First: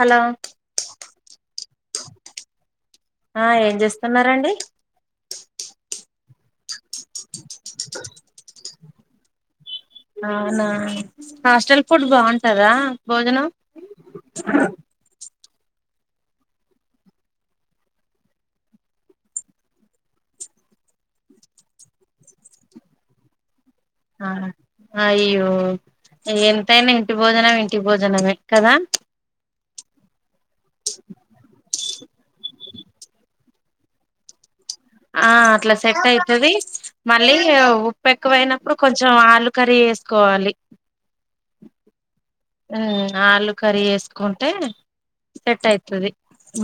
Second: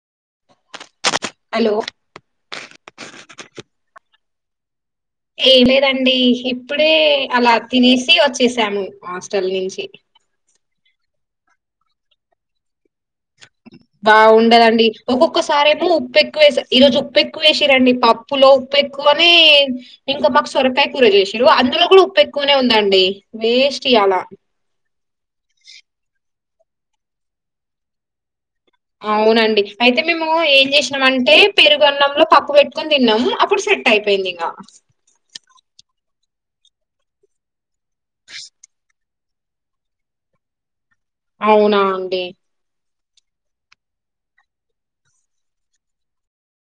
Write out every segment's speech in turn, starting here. hello hello ఆ ఏం చేస్తున్నారండి ఏ లేదండి ఇప్పుడే అలా తినేసి వచ్చేసాము హాస్టల్ నుంచి అవునా హాస్టల్ ఫుడ్ బాగుంటదా భోజనం బాగుండదండి ఒొక్క ఒకసారేమో ఉప్పు ఎక్కువ వేస ఈ రోజు ఉప్పు ఎక్కువ వేసిరండి పప్పులో ఉప్పు ఎక్కువ అని ఇంకా మాకు సొరకాయ కూర చేసిారు అందులో కూడా ఉప్పు ఎక్కువనే ఉందండి వేస్ట్ ఇయ్యాల ఆ అ అయ్యో ఎంతైనా ఇంటి భోజన ఇంటి భోజనమే కదా అవునండి అయితే మేము ఏం చేసినాం అంటే పెరుగు న్నంలో పక్క పెట్టుకుని తిన్నాము అప్పుడు సెట్ అయిపోయింది ఇంక ఆ అట్లా సెట్ అయితుది మళ్ళీ ఉప్పు ఎక్కువయినప్పుడు కొంచెం ఆలు కర్రీ చేసుకోవాలి అవునా అండి ఆలు కర్రీ వేసుకుంటే సెట్ అవుతుది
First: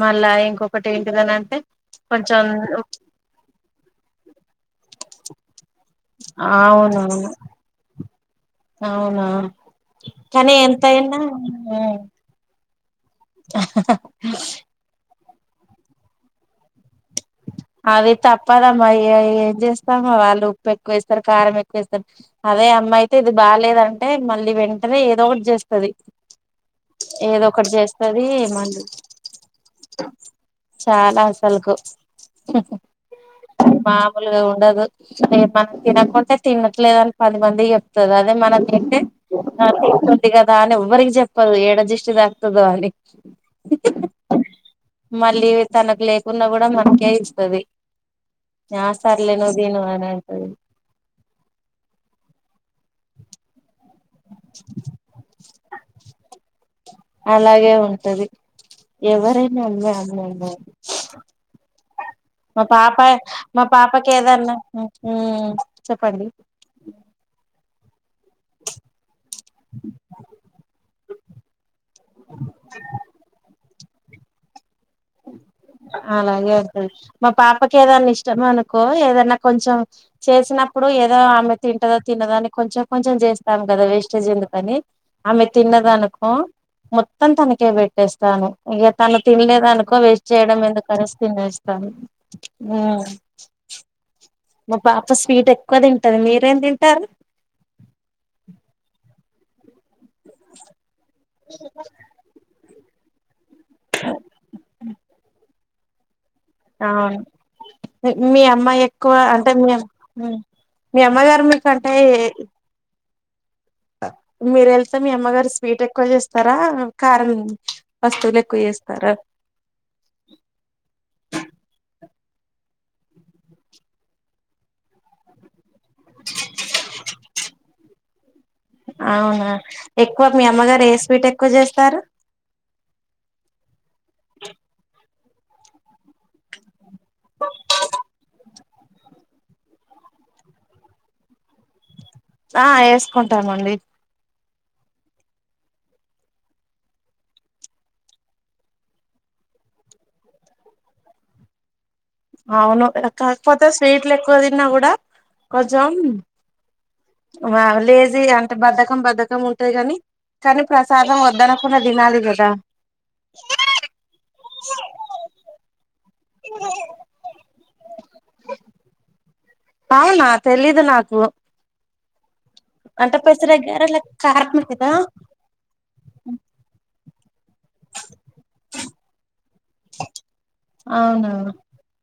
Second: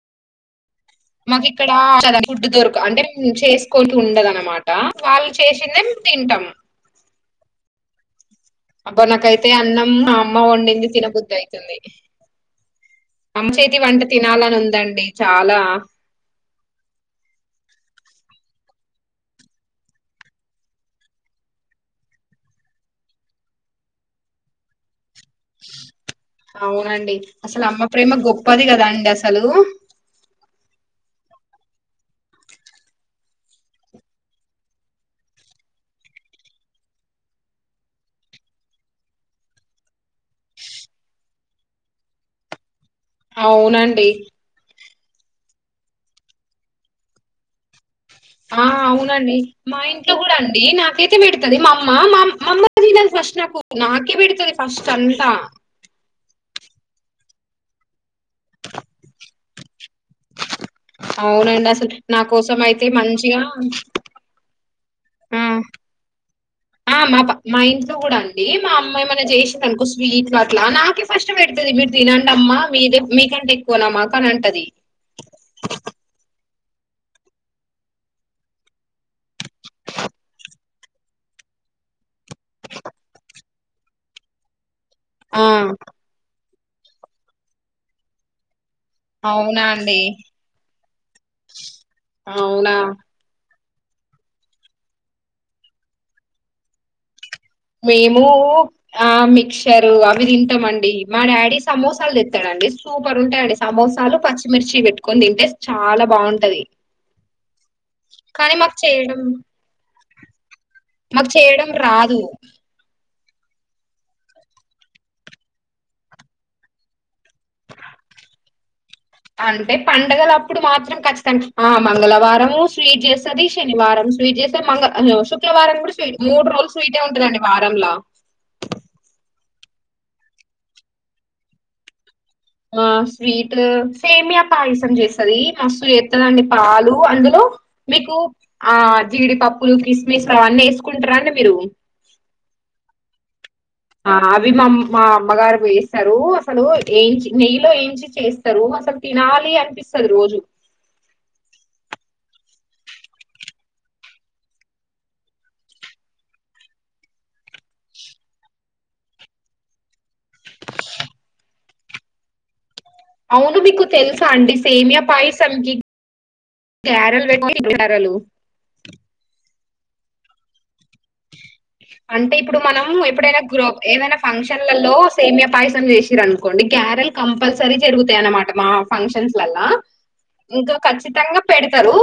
మళ్ళా ఇంకొక మాకు ఇక్కడ ఫుడ్ దొరక అంటే చేసుకుంటూ ఉండదనమాట వాళ్ళు చే చిన్నె తింటం అవునవును అబ అవునా నాకైతే అన్నం మా అమ్మ కానీ వండింది ఎంతయినా తినబుద్ధి అవుతుంది రమ్మచతి వంట తినాలని ఉందండి చాలా అది తప్పదమ్మా ఏం చేస్తామా వాళ్ళు ఉప్పు ఎక్కువ వేస్తారు కారం ఎక్కువ వేస్తారు అదే అమ్మ అయితే ఇది బాలేదంటే మళ్ళీ వెంటనే ఏదో ఒకటి చేస్తుది అవునండి అసలు అమ్మ ప్రేమ గొప్పది మళ్ళీ కదా అండి అసలు చాలా అసలుకు మామూలుగా ఉండదు మనం తినకుంటే తినట్లేదు అని పది మంది చెప్తారు అదే మనం తంటేస్తుంది కదా అని ఎవ్వరికి చెప్పదు ఏడ జిస్టి దా్తుదుో అని అవునండి మళ్ళీ తనకు లేకుడా కూడా మనకే ఇస్తుది ఆ అవునండి మా ఇంట్లో కూడా అంటది అండి నాకైతే పెడుతుంది మా అమ్మ మామ ఫస్ట్ నాకు నాకే బడతది ఫస్ట్ అంతా అలాగే ఉంటది ఎవరైనా అమ్మాే అమ్మ ఉన్నారు అవునుంట అసలు నా కోసం అయితే పాప మంచిగా మా పాపకి ఏదన్నా ఆ ఉమ్ చెప్పండి ఆ మా మా ఇంట్లో కూడా అ మా అమ్మాయి మమన్నా చేసేందినుకో స్వీట్ లో అట్లా నాకే ఫస్ట్ పెడుతుది మీరు తినండి అమ్మా మీదే మీకంటే పోనమాక అని అంటది అ అలాగే వతుంది మా పాపకి ఏదన్నా ఇష్టం అనుకో ఏదన్నా కొంచెం చేసినప్పుడు ఇప్పుడు ఏదో ఆమె తింటదా తినదా అని కొంచెం కొంచెం చేస్తాం కదా వేస్టేజ్ ఎందుకని ఆమె ఆ తిన్నదనుకో మొత్తం తనకే పెట్టేస్తాను ఇక తను అవునా తినలేదానుకో ఒక్క అండి వేస్ట్ చేయడం ఎద కలిసి తినేస్తాను అవునా మా పాప స్వీట్ ఎక్కువ తింటది మీరేం తింటారు మేము ఆ మిచర్ అవి తిమండి మా డాడీ సమోసాలు తెస్తాడండి సూపర్ ఉంటా సమోసాలు పచ్చిమిర్చి పెట్టుకని తింటే చాలా బాగుంటంది అవును మీ కానీ మాకు అమ్మాయి ఎక్కువ చేయడం అంటే మీ మీ మాకు అమ్మగారు మీకు చేయడం అంటే రాదు మీరు వెళ్తే మీ అమ్మగారు స్వీట్ ఎక్కువ చేస్తారా కారం వస్తువులు ఎక్కువ చేస్త అంటే పండగల అప్పుడు మాత్రం ఖచ్చితంగా ఆ మంగళవారము స్వీట్ జేస్తది శనివారం స్వీట్ జే త మంగ హలో శుక్రవారం కూడా స్వీట్ మూడు రోలు స్వీటే ఉంటదండి వారంలా అవునా ఎక్కువ మీ అమ్మగారు ఏ స్వీట్ ఎక్కువ చేస్తారు ఆ స్వీటు సేమ్యా పాయసం జేస్ త్తది మస్తు జేత్తది అండి పాలు అందులో మీకు ఆ జీడి పప్పులు కిస్మి స్ అవన్నీ ఎసుకుంటారా అండి మీరు ఆ ఏస్కుంటారు మ అ హాల్ వి మ మా అమ్మగారు వేస్తారు అస్సలు ఏంచి నెయ్యిలో ఏంచి చేస్తారు అసలు తినాలి ళ్ళీ అనిపిస్తది రోజు అవును కాకపోతే స్వీట్లు ఎక్కువ తిన్నా కూడా కొంచెం ఆ లేజీ అంటే బద్దకం బద్దకం ఉంటాది గాని కానీ ప్రసాదం వద్దనుకున్న దినాలి కదా అవును మీకు తెలుసా అండి సేమ్యా పాయసంకి గారెలు మినప గారెలు అవునా తెలిదు నాకు అంటే ఇప్పుడు మనం అంటే ఎప్పుడైనా పెసర గ్రోప్ గారెలు ఏదైనా కారమే కదా ఫంక్షన్లలో సేమ్యా పాయసం జేసిరు అనుకోండి గారెలు క పల్సరీ జరుగుతాయ అన్నమాట మా ఫంక్షన్స్ లల్లా ఇంకా అవునా ఖచ్చితంగా పెడతరు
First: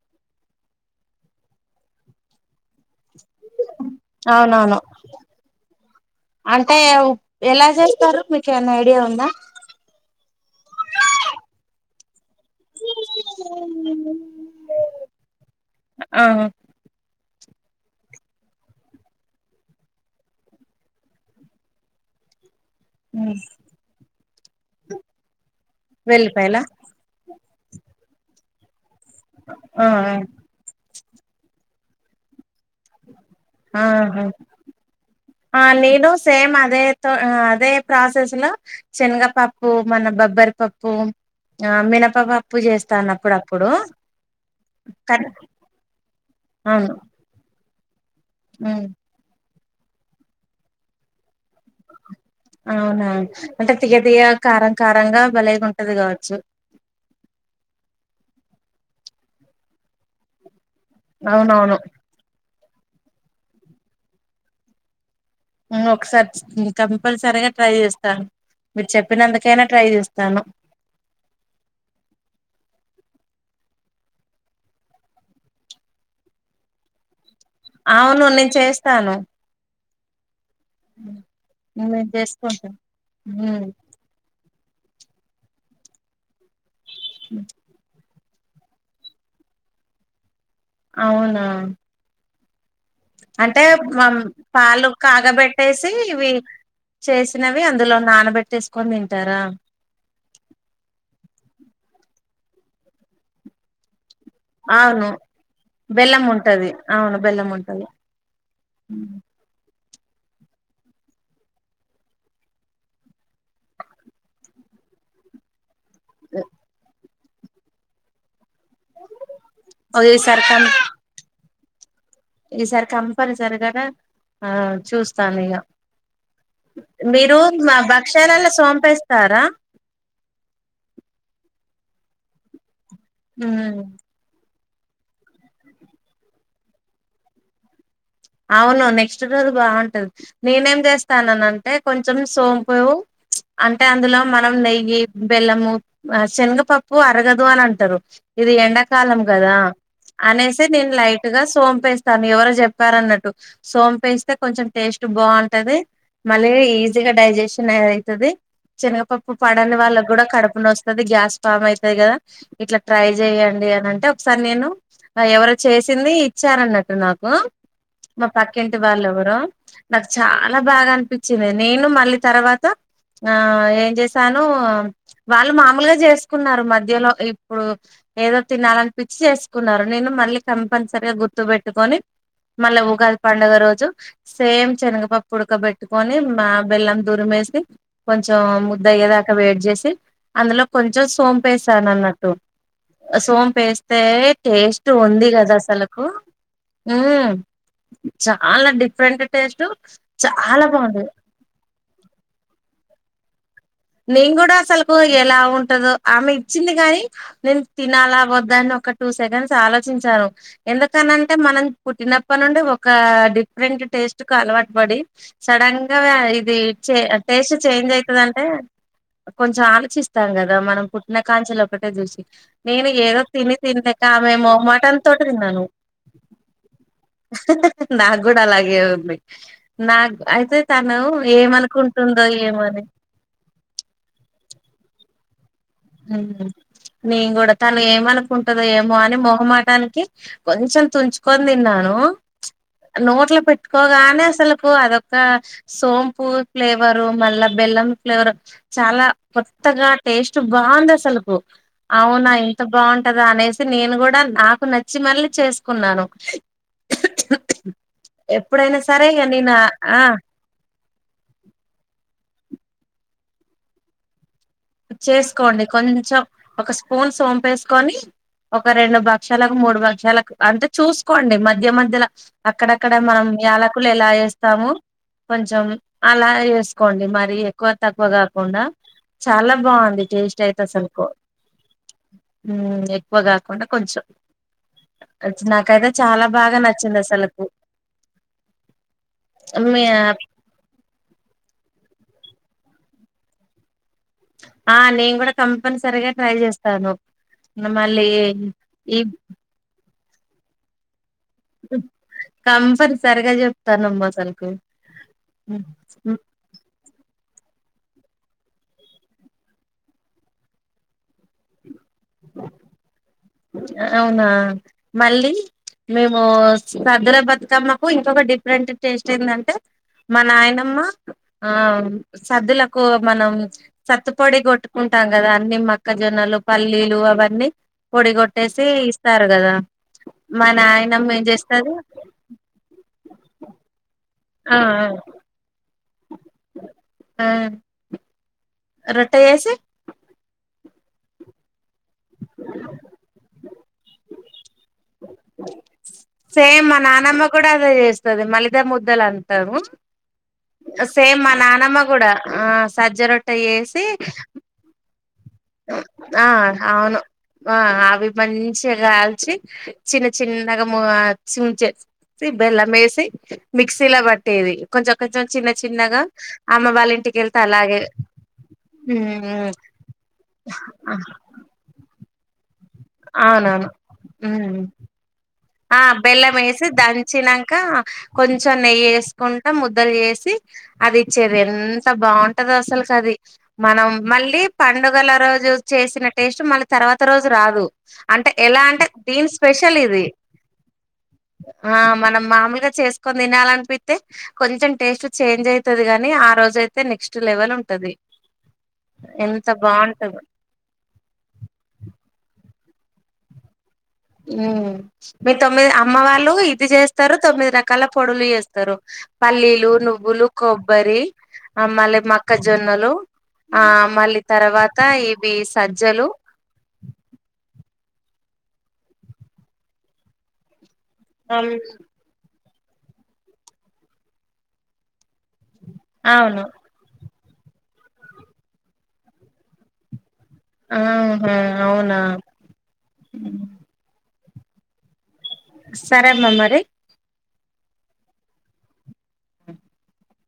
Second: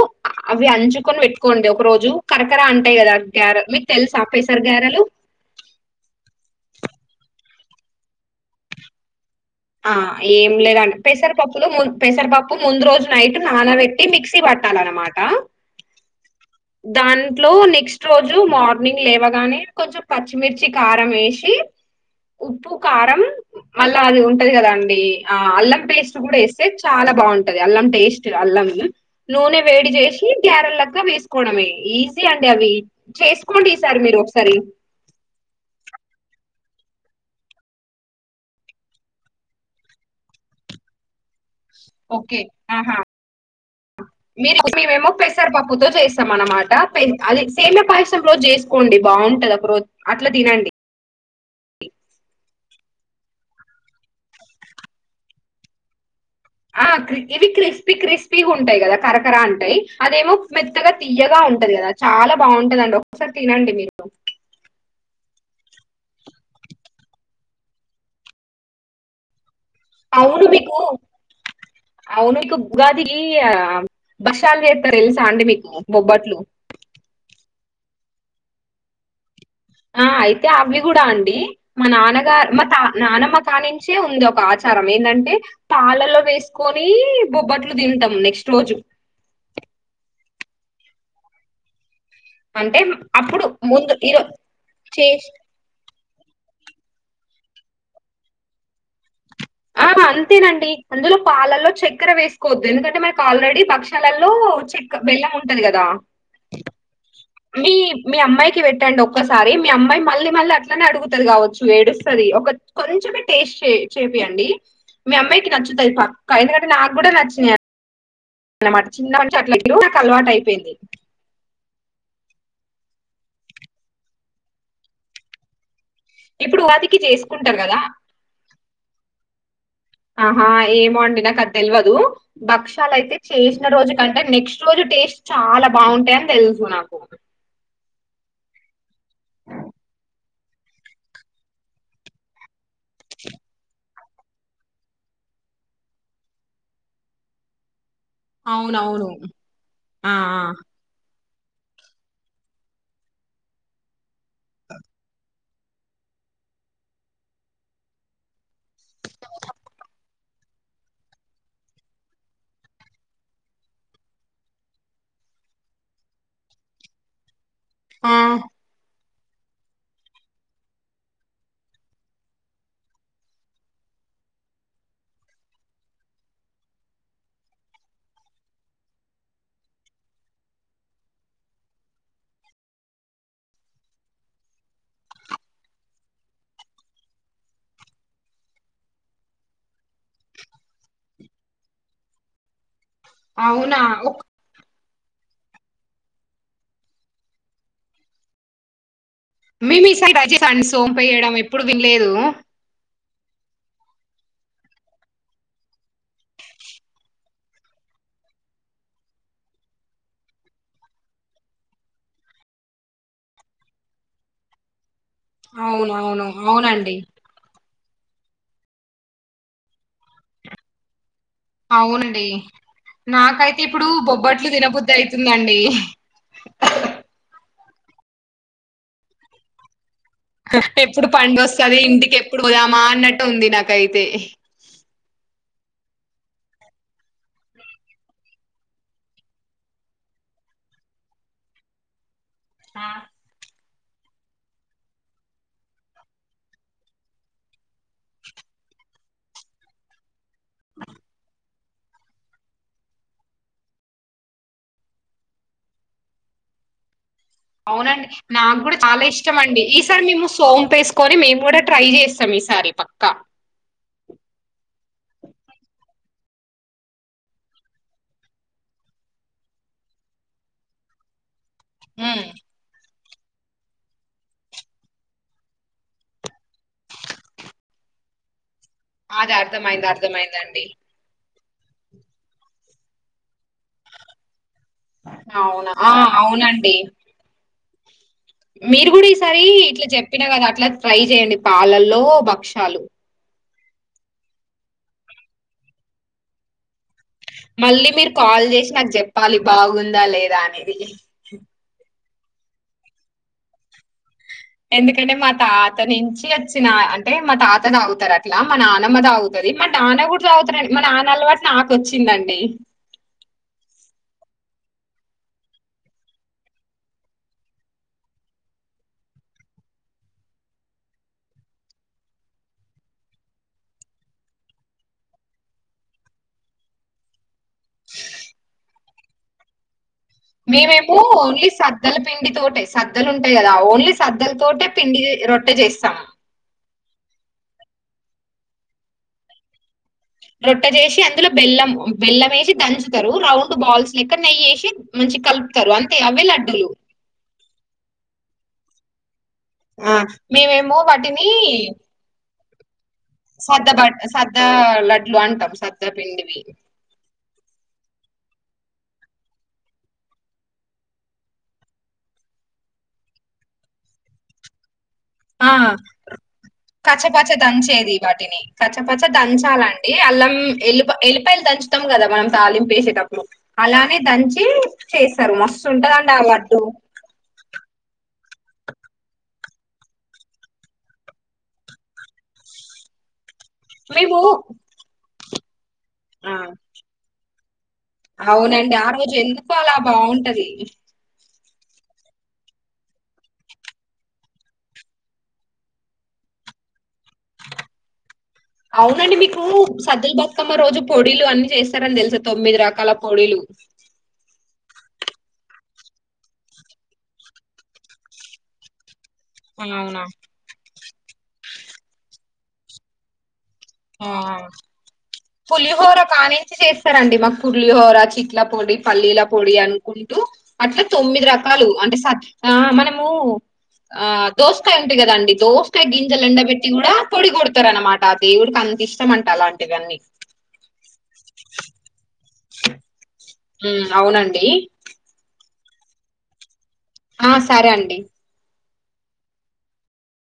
అవి అంచుకొని పెట్టుకోండి ఒక రోజు కరకర అంటాయి కదా గ్యార అవునవును అంటే ఎలా చేస్తారు మీకు ఏవన్న ఐడియా ఉందా ఆ ఏం లేదండి పెసరపప్పులు పెసరపప్పు ముందు రోజు నైట్ నాన పెట్టి మిక్సీ పట్టాలనమాట ఆ దాన్ ఇట్లో నెక్స్ట్ రోజు మార్నింగ్ లేవగానే కొంచెం పచ్చిమిర్చి కారం వేసి ఉప్పు కారం మళ్ళా అది ఉంటది కదా అండి ఆ అల్లం పేస్ట్ కూడా వెల్లిపాయల వేస్తే చాలా బావు అల్లం పెస్ట్ అల్లం నూనె ఆ వేడి చేసి గ్యారెల్ లెక్క వేసుకోడమే ఈజీ అ అ అవి చేసుకోండి ఈసారి మీరు ఆహా ఒకసారి ఆ నేను సేమ్ అదే తో అదే ప్రాసెస్ లో శనగపప్పు మన బబ్బరి పప్పు ఆ మినపపప్పు జేస్తానప్పుడప్పుడు మీ మేమేమో పెసరపప్పుతో చేస్తాం అన్నమాట అవును అది సేమ్యా పాయస్రం రోజు ఉమ్ జేసుకోండి బావుంటది ఒక రోజు అట్లా తినండి అవునా అంటే తీయ్య తీయ్య కారం కారంగా భలేగా ఉంటది గావచ్చు ఆ ఇవి క్రిస్పీ క్రిస్పీ ఉంటాయి కదా కరకరా అంటాయి అదేమో మెత్తగా తీయగా ఉంటది అవునవును గదా చాలా బావుంటదండి ఒకసారి తినండి మీరు ఒకసారి కంపల్సరీగా ట్రై చేస్తాను మీరు చెప్పినందుకు అవును మీకు అవును కుప్ గార్ దిగి ఆ బషార్ జేత్తరు తెలుసా అండి మీకు బొబ్బట్లు అవును నేను చేస్తాను ఆ అయితే అవి గూడా అండి మా నేను నాన్నగారు మా తా చేసుకుంటాను నానమ్మ కానించే ఉంది ఒక ఆచ ఏందంటే పాలలో వేసుకొని బొబ్బట్లు తింటాం నె స్టోజు అవునా అంటే అప్పుడు అంటే ముందు మ ఈరో పాలు చే కాగబెట్టేసి ఇవి చేసినవి అందులో నానబెట్టేసుకొని తింటారా ఆ అంతేనండి అందులో పాలల్లో చక్కెర వేసుకోవద్దు ఎందుకంటే మనకు ఆల్రెడీ పక్షి గలల్లో చెక్క అవును బెల్లం ఉంటది కదా బెల్లం ఉంటది అవును బెల్లం మీ ఉంటది మీ అమ్మాయికి పెట్టండి ఒక్కసారి మీ అమ్మాయి మళ్ళీ మళ్ళీ అట్లనే అడుగుతుంది కావచ్చు ఏడుస్తది ఒక కొంచమ టేస్ట్ చే అండి మీ అమ్మాయికి నచ్చుతాయి పక్క ఎందుకంటే నాకు కూడా నచ్చినయి అనమాట చిన్న మంచి అట్లారు నాకు ఓ అలవాటు ఈసారి కం అయిపోయింది ఈసారి కంపని సరిగా ఆ చూస్తాను ఇక ఇప్పుడు ఉగాదికి మీరు చేసుకుంటారు మా కదా భక్షాలలో చొంపేస్తారా ఆహా ఏమో అండి నాకు అది తెలియదు భక్షాల అయితే చేసిన హ్మ్ రోజు కంటే నెక్స్ట్ రోజు టేస్ట్ చాలా బాగుంటాయిని తెలుసు నాకు అవును నెక్స్ట్ రోజు బాగుంటది నేనేం చేస్తానాన అంటే కొంచెం సోమ్ పో అ అంటే అందులో మనం నెయ్యి బెల్లము ఆ శనగపప్పు అరగదు అని అంటారు ఇది అవునవును ఎండాకాలం కదా ఆ అనేసి నేను లైట్ గా సోంపేస్తాను ఎవరో చెప్ తారన్నట్టు సోంపేస్తే కొంచెం టేస్ట్ బాగుంట ది మళ్ళీ ఈజీగా డైజెషన్ అ అయితది శనగపప్పు పడని వాళ్ళకి కూడా కడుపున వస్తుంది గ్యాస్ పామ్ అవుతుది కదా ఇట్లా ట్రై చెయ్యండి అని అంటే ఒకసారి నేను ఎవరు చేసింది ఇచ్చార అన్నట్టు నాకు ఆ మా పాక్క ఆ ఇంటి వాళ్ళు ఎవరో నాకు చాలా బాగా అనిపించింది నేను మళ్ళీ తర్వాత ఆ ఏం చేసాను వాళ్ళు మామూలుగా చేసుకున్నారు మధ్యలో ఇప్పుడు ఏదో తినాలనిపించి చేసుకున్నారు నేను మళ్ళీ కంపల్సరగా గుర్తు పెట్టుకొని మళ్ళీ ఉగాది పండుగ రోజు సేమ్ శనగపప్పు వుడక పెట్టుకొని మా బెల్లం దూరిమి వేసి కొంచెం ముద్ద అయ్యే దాకా వయిట్ చేసి అందులో కొంచెం సోంపేశాను అన్నట్టు అవునా సోంపేస్తే ఒక్- టేస్ట్ ఉంది కదా అసలకు మ్మ్ చాలా డిఫరెంట్ టేస్ట్ మేమి సై చాలా బాగుండేది సోంపయడం ఎప్పుడు వినలేదు నేను కూడా అసలుకు ఎలా ఉంటదో ఆమె ఇచ్చింది కాని నేను తినాలా వద్దాను ఒక టూ సెకండ్స్ ఆలోచించాను ఎందుకనింటే మనం పుట్టినప్పటి నుండి ఒక డిఫరెంట్ టేస్ట్ కు అలవాటు పడి సడన్ గా అవునవును ఇది అవునండి టేస్ట్ చేంజ్ అవుతుందింటే కొంచం ఆలోచిస్తాం కదా మనం పు న్న కాంచలో ఒకటే చూసి అవునండి నేను ఏదో తిని నాకైతే ఇప్పుడు తింటాక బొబ్బట్లు మేము తినబుద్ధి మటన్ తోటి అయితుందండి తిన్నాను నాకు కూడా అలాగే ఉంది నాకు అయితే తను ఎప్పుడు పండు వస్తుంది ఇంటికి ఏమనుకుంటుందో ఎప్పుడు పోదామా ఏమోని అన్నట్టు ఉంది నాకైతే హ్మ్ నే కూడా తను ఏమనుకుంటందో ఏమో అని మొహమాటానికి కొంచెం తుంచుకొని తిన్నాను ఆ నోట్ల పె కోగానే అసలులకు అదొక్క సోంపు ఫ్లేవరు మళ్ళా బెల్లం ఫ్లేవరు చాలా కొత్తగా టేస్ట్ బాగుంది అసలులకు అవునా ఇంత బాగుంటందా అనేసి నేను కూడా నాకు నచ్చి మళ్ళీ చేసుకున్నాను అవునండి నాకు కూడా ఎప్పుడైనా చాలా సరే ఇక ఇష్టం నేను అండి ఆ ఈసారి మేము సోం వేసుకొని మేము కూడా ట్రై చేస్తాం ఈ చారి పక్క చేసుకోండి కొంచెం ఒక స్పూన్ సోంపేసుకొని ఒక రెండు పక్షాలకు మూడు పక్షాలకు అంటే చూసుకోండి మధ్య మధ్యలో ఉమ్, అక్కడక్కడ అడ మనం యాలకులు ఎలా చేస్తాము కొంచెం అలా వేసుకోండి మరి ఎక్కువ తక్కువ కాకుండా అది చాలా అర్థమైంది బాగుంది టేస్ట్ అయితే అర్థమైందండి అసలు కో మ్మ్ ఎక్కువగా కాకుండా కొంచెం అవునా నాకైతే ఆ చాలా బాగా అవునండి నచ్చింది అసలకు మీరు కూడా ఈసారి ఇట్లా చెప్పినా కదా అట్లా ట్రై చేయండి పాలల్లో బాక్షాలు ఆ నేను కూడా కంపనిసరిగా ట్రై చేస్తాను మళ్ళీ మీరు కాల్ చేసి నాకు ఈ చెప్పాలి బాగుందా లేదా అనేది కంపని సరిగా చెప్తా నమ్మ అసలు ఎందుకంటే మా తాత నుంచి వచ్చిన అంటే మా తాత తాగుతారు అట్లా మా నానమ్మ తాగుతది మా నాన్న కూడా తాగుతారండి మా నాన్న అలవాటు నాకు తెచ్చిందండి అ అవునా మళ్ళీ మేము సద్దుల బతుకమ్మకు ఇంకొక డిఫరెంట్ టేస్ట్ ఏందంటే మా నాయనమ్మ ఆ సద్దులకు మనం సత్తుపొడి కొట్టుకుం ఉంటాం కదా అన్ని మొక్కజొన్నలు పల్లీలు అవన్నీ పొడి కొట్టేసి ఇస్తారు కదా మా మేము ఏమో నాయనమ్మ ఏం ఓన్లీ చేస్తది సద్దల పిండి తోటే సద్దలు ఉంటాయి కదా ఓన్లీ సద్ ఆ మద్దలతోటే పిండి రొట్టె చేస్తాము ఆ రొట్టె చేసి రొట్టె చేసి అందులో బెల్లం బెల్లం వేసి దంచుతారు రౌండ్ బాల్స్ లెక్క నెయ్యేసి సేమ్ మా నానమ్మ కూడా అదే చేస్తది మలిద ముద్దలు అం తాను ఆ, మేమేమో ఆ సేమ్ వాటిని మా నానమ్మ కూడా ఆ సజ్జ రొట్టె సద్ద వేసి బట్ సద్ద లడ్లు అంటాం సద్ద ఆ పిండివి అవును వ అగు వి మంచిగా కాల్చి చిన్న చిన్నగా మొ ఆ సించే పి బెల్లం మేసి మిక్సీలా బట్టేది కొంచెం కొంచెం చిన్న ఆ చిన్నగా అమ్మ వాళ్ళ కచ్చపచ్చ ఇంటికెళ్తా అలాగే దంచేది ఉ ఏ అల్లం ఎల్ ఎల్లిపాయలు దంచుతాం కదా మనం తాలిం వేసేటప్పుడు అవునవును అలానే దంచి ఉమ్ చేస్తారు మస్ ఆ బెల్లం ఏసి దంచి నన్ కా కొంచెం నెయ్యి వేసుకుంటా ముద్దలు చేసి అది ఇచ్చేది ఎంత బాగుంటది గా అసలు కది మనం మేము మళ్ళీ పండుగల రోజు చేసిన ఆ టేస్ట్ మళ్ళీ తర్వాత రోజు రాదు అంటే ఎలా అవునండి అంటే దీని స్పెషల్ ఇది ఉ ఆ మనం మామూలుగా చేసుకొని తినాలనిపితే కొంచెం టేస్ట్ చేంజ్ అయితది గాని ఆ రోజు ఎత్ లెవెల్ ఉంటది అవునండి మీకు ఎంత సద్దులు బాగుంటదో బతుకమ్మ రోజు పొడీలు అన్ని చేస్తారని తెలుసా తొమ్మిది రా కల పొడిలు ఉ మీ తొమ్మిది అమ్మ వాళ్ళు ఇది చేస్తారు తొమ్మిది రకాల పొడులు చేస్తారు పల్లీలు అవునా నువ్వులు కొబ్బరి ఆ మల్లే మక్కజొన్నలు ఆ మళ్ళీ తర్వాత ఇవి పులిహోర సజ్జలు కా నుంచి చేస్తారండి మాకు పుర్లిహోర చిట్ల పొడి పల్లీల పొడి అనుకుంటూ అట్లా తొమ్మిది రకాలు అంటే స ఆ మనము ఆ దోసకాయ ఉంది కదాండి దోసకాయ గింజలు అవును ఎండబెట్టి కూడా పొడి కొడతారు అనమాట ఆ దేవుడికి అంత ఇష్టం అంట అలాంటివి అన్ని ఆహా అవునా ఉ అవునండి సరే అమ్మ మరి ఆ సరే అండి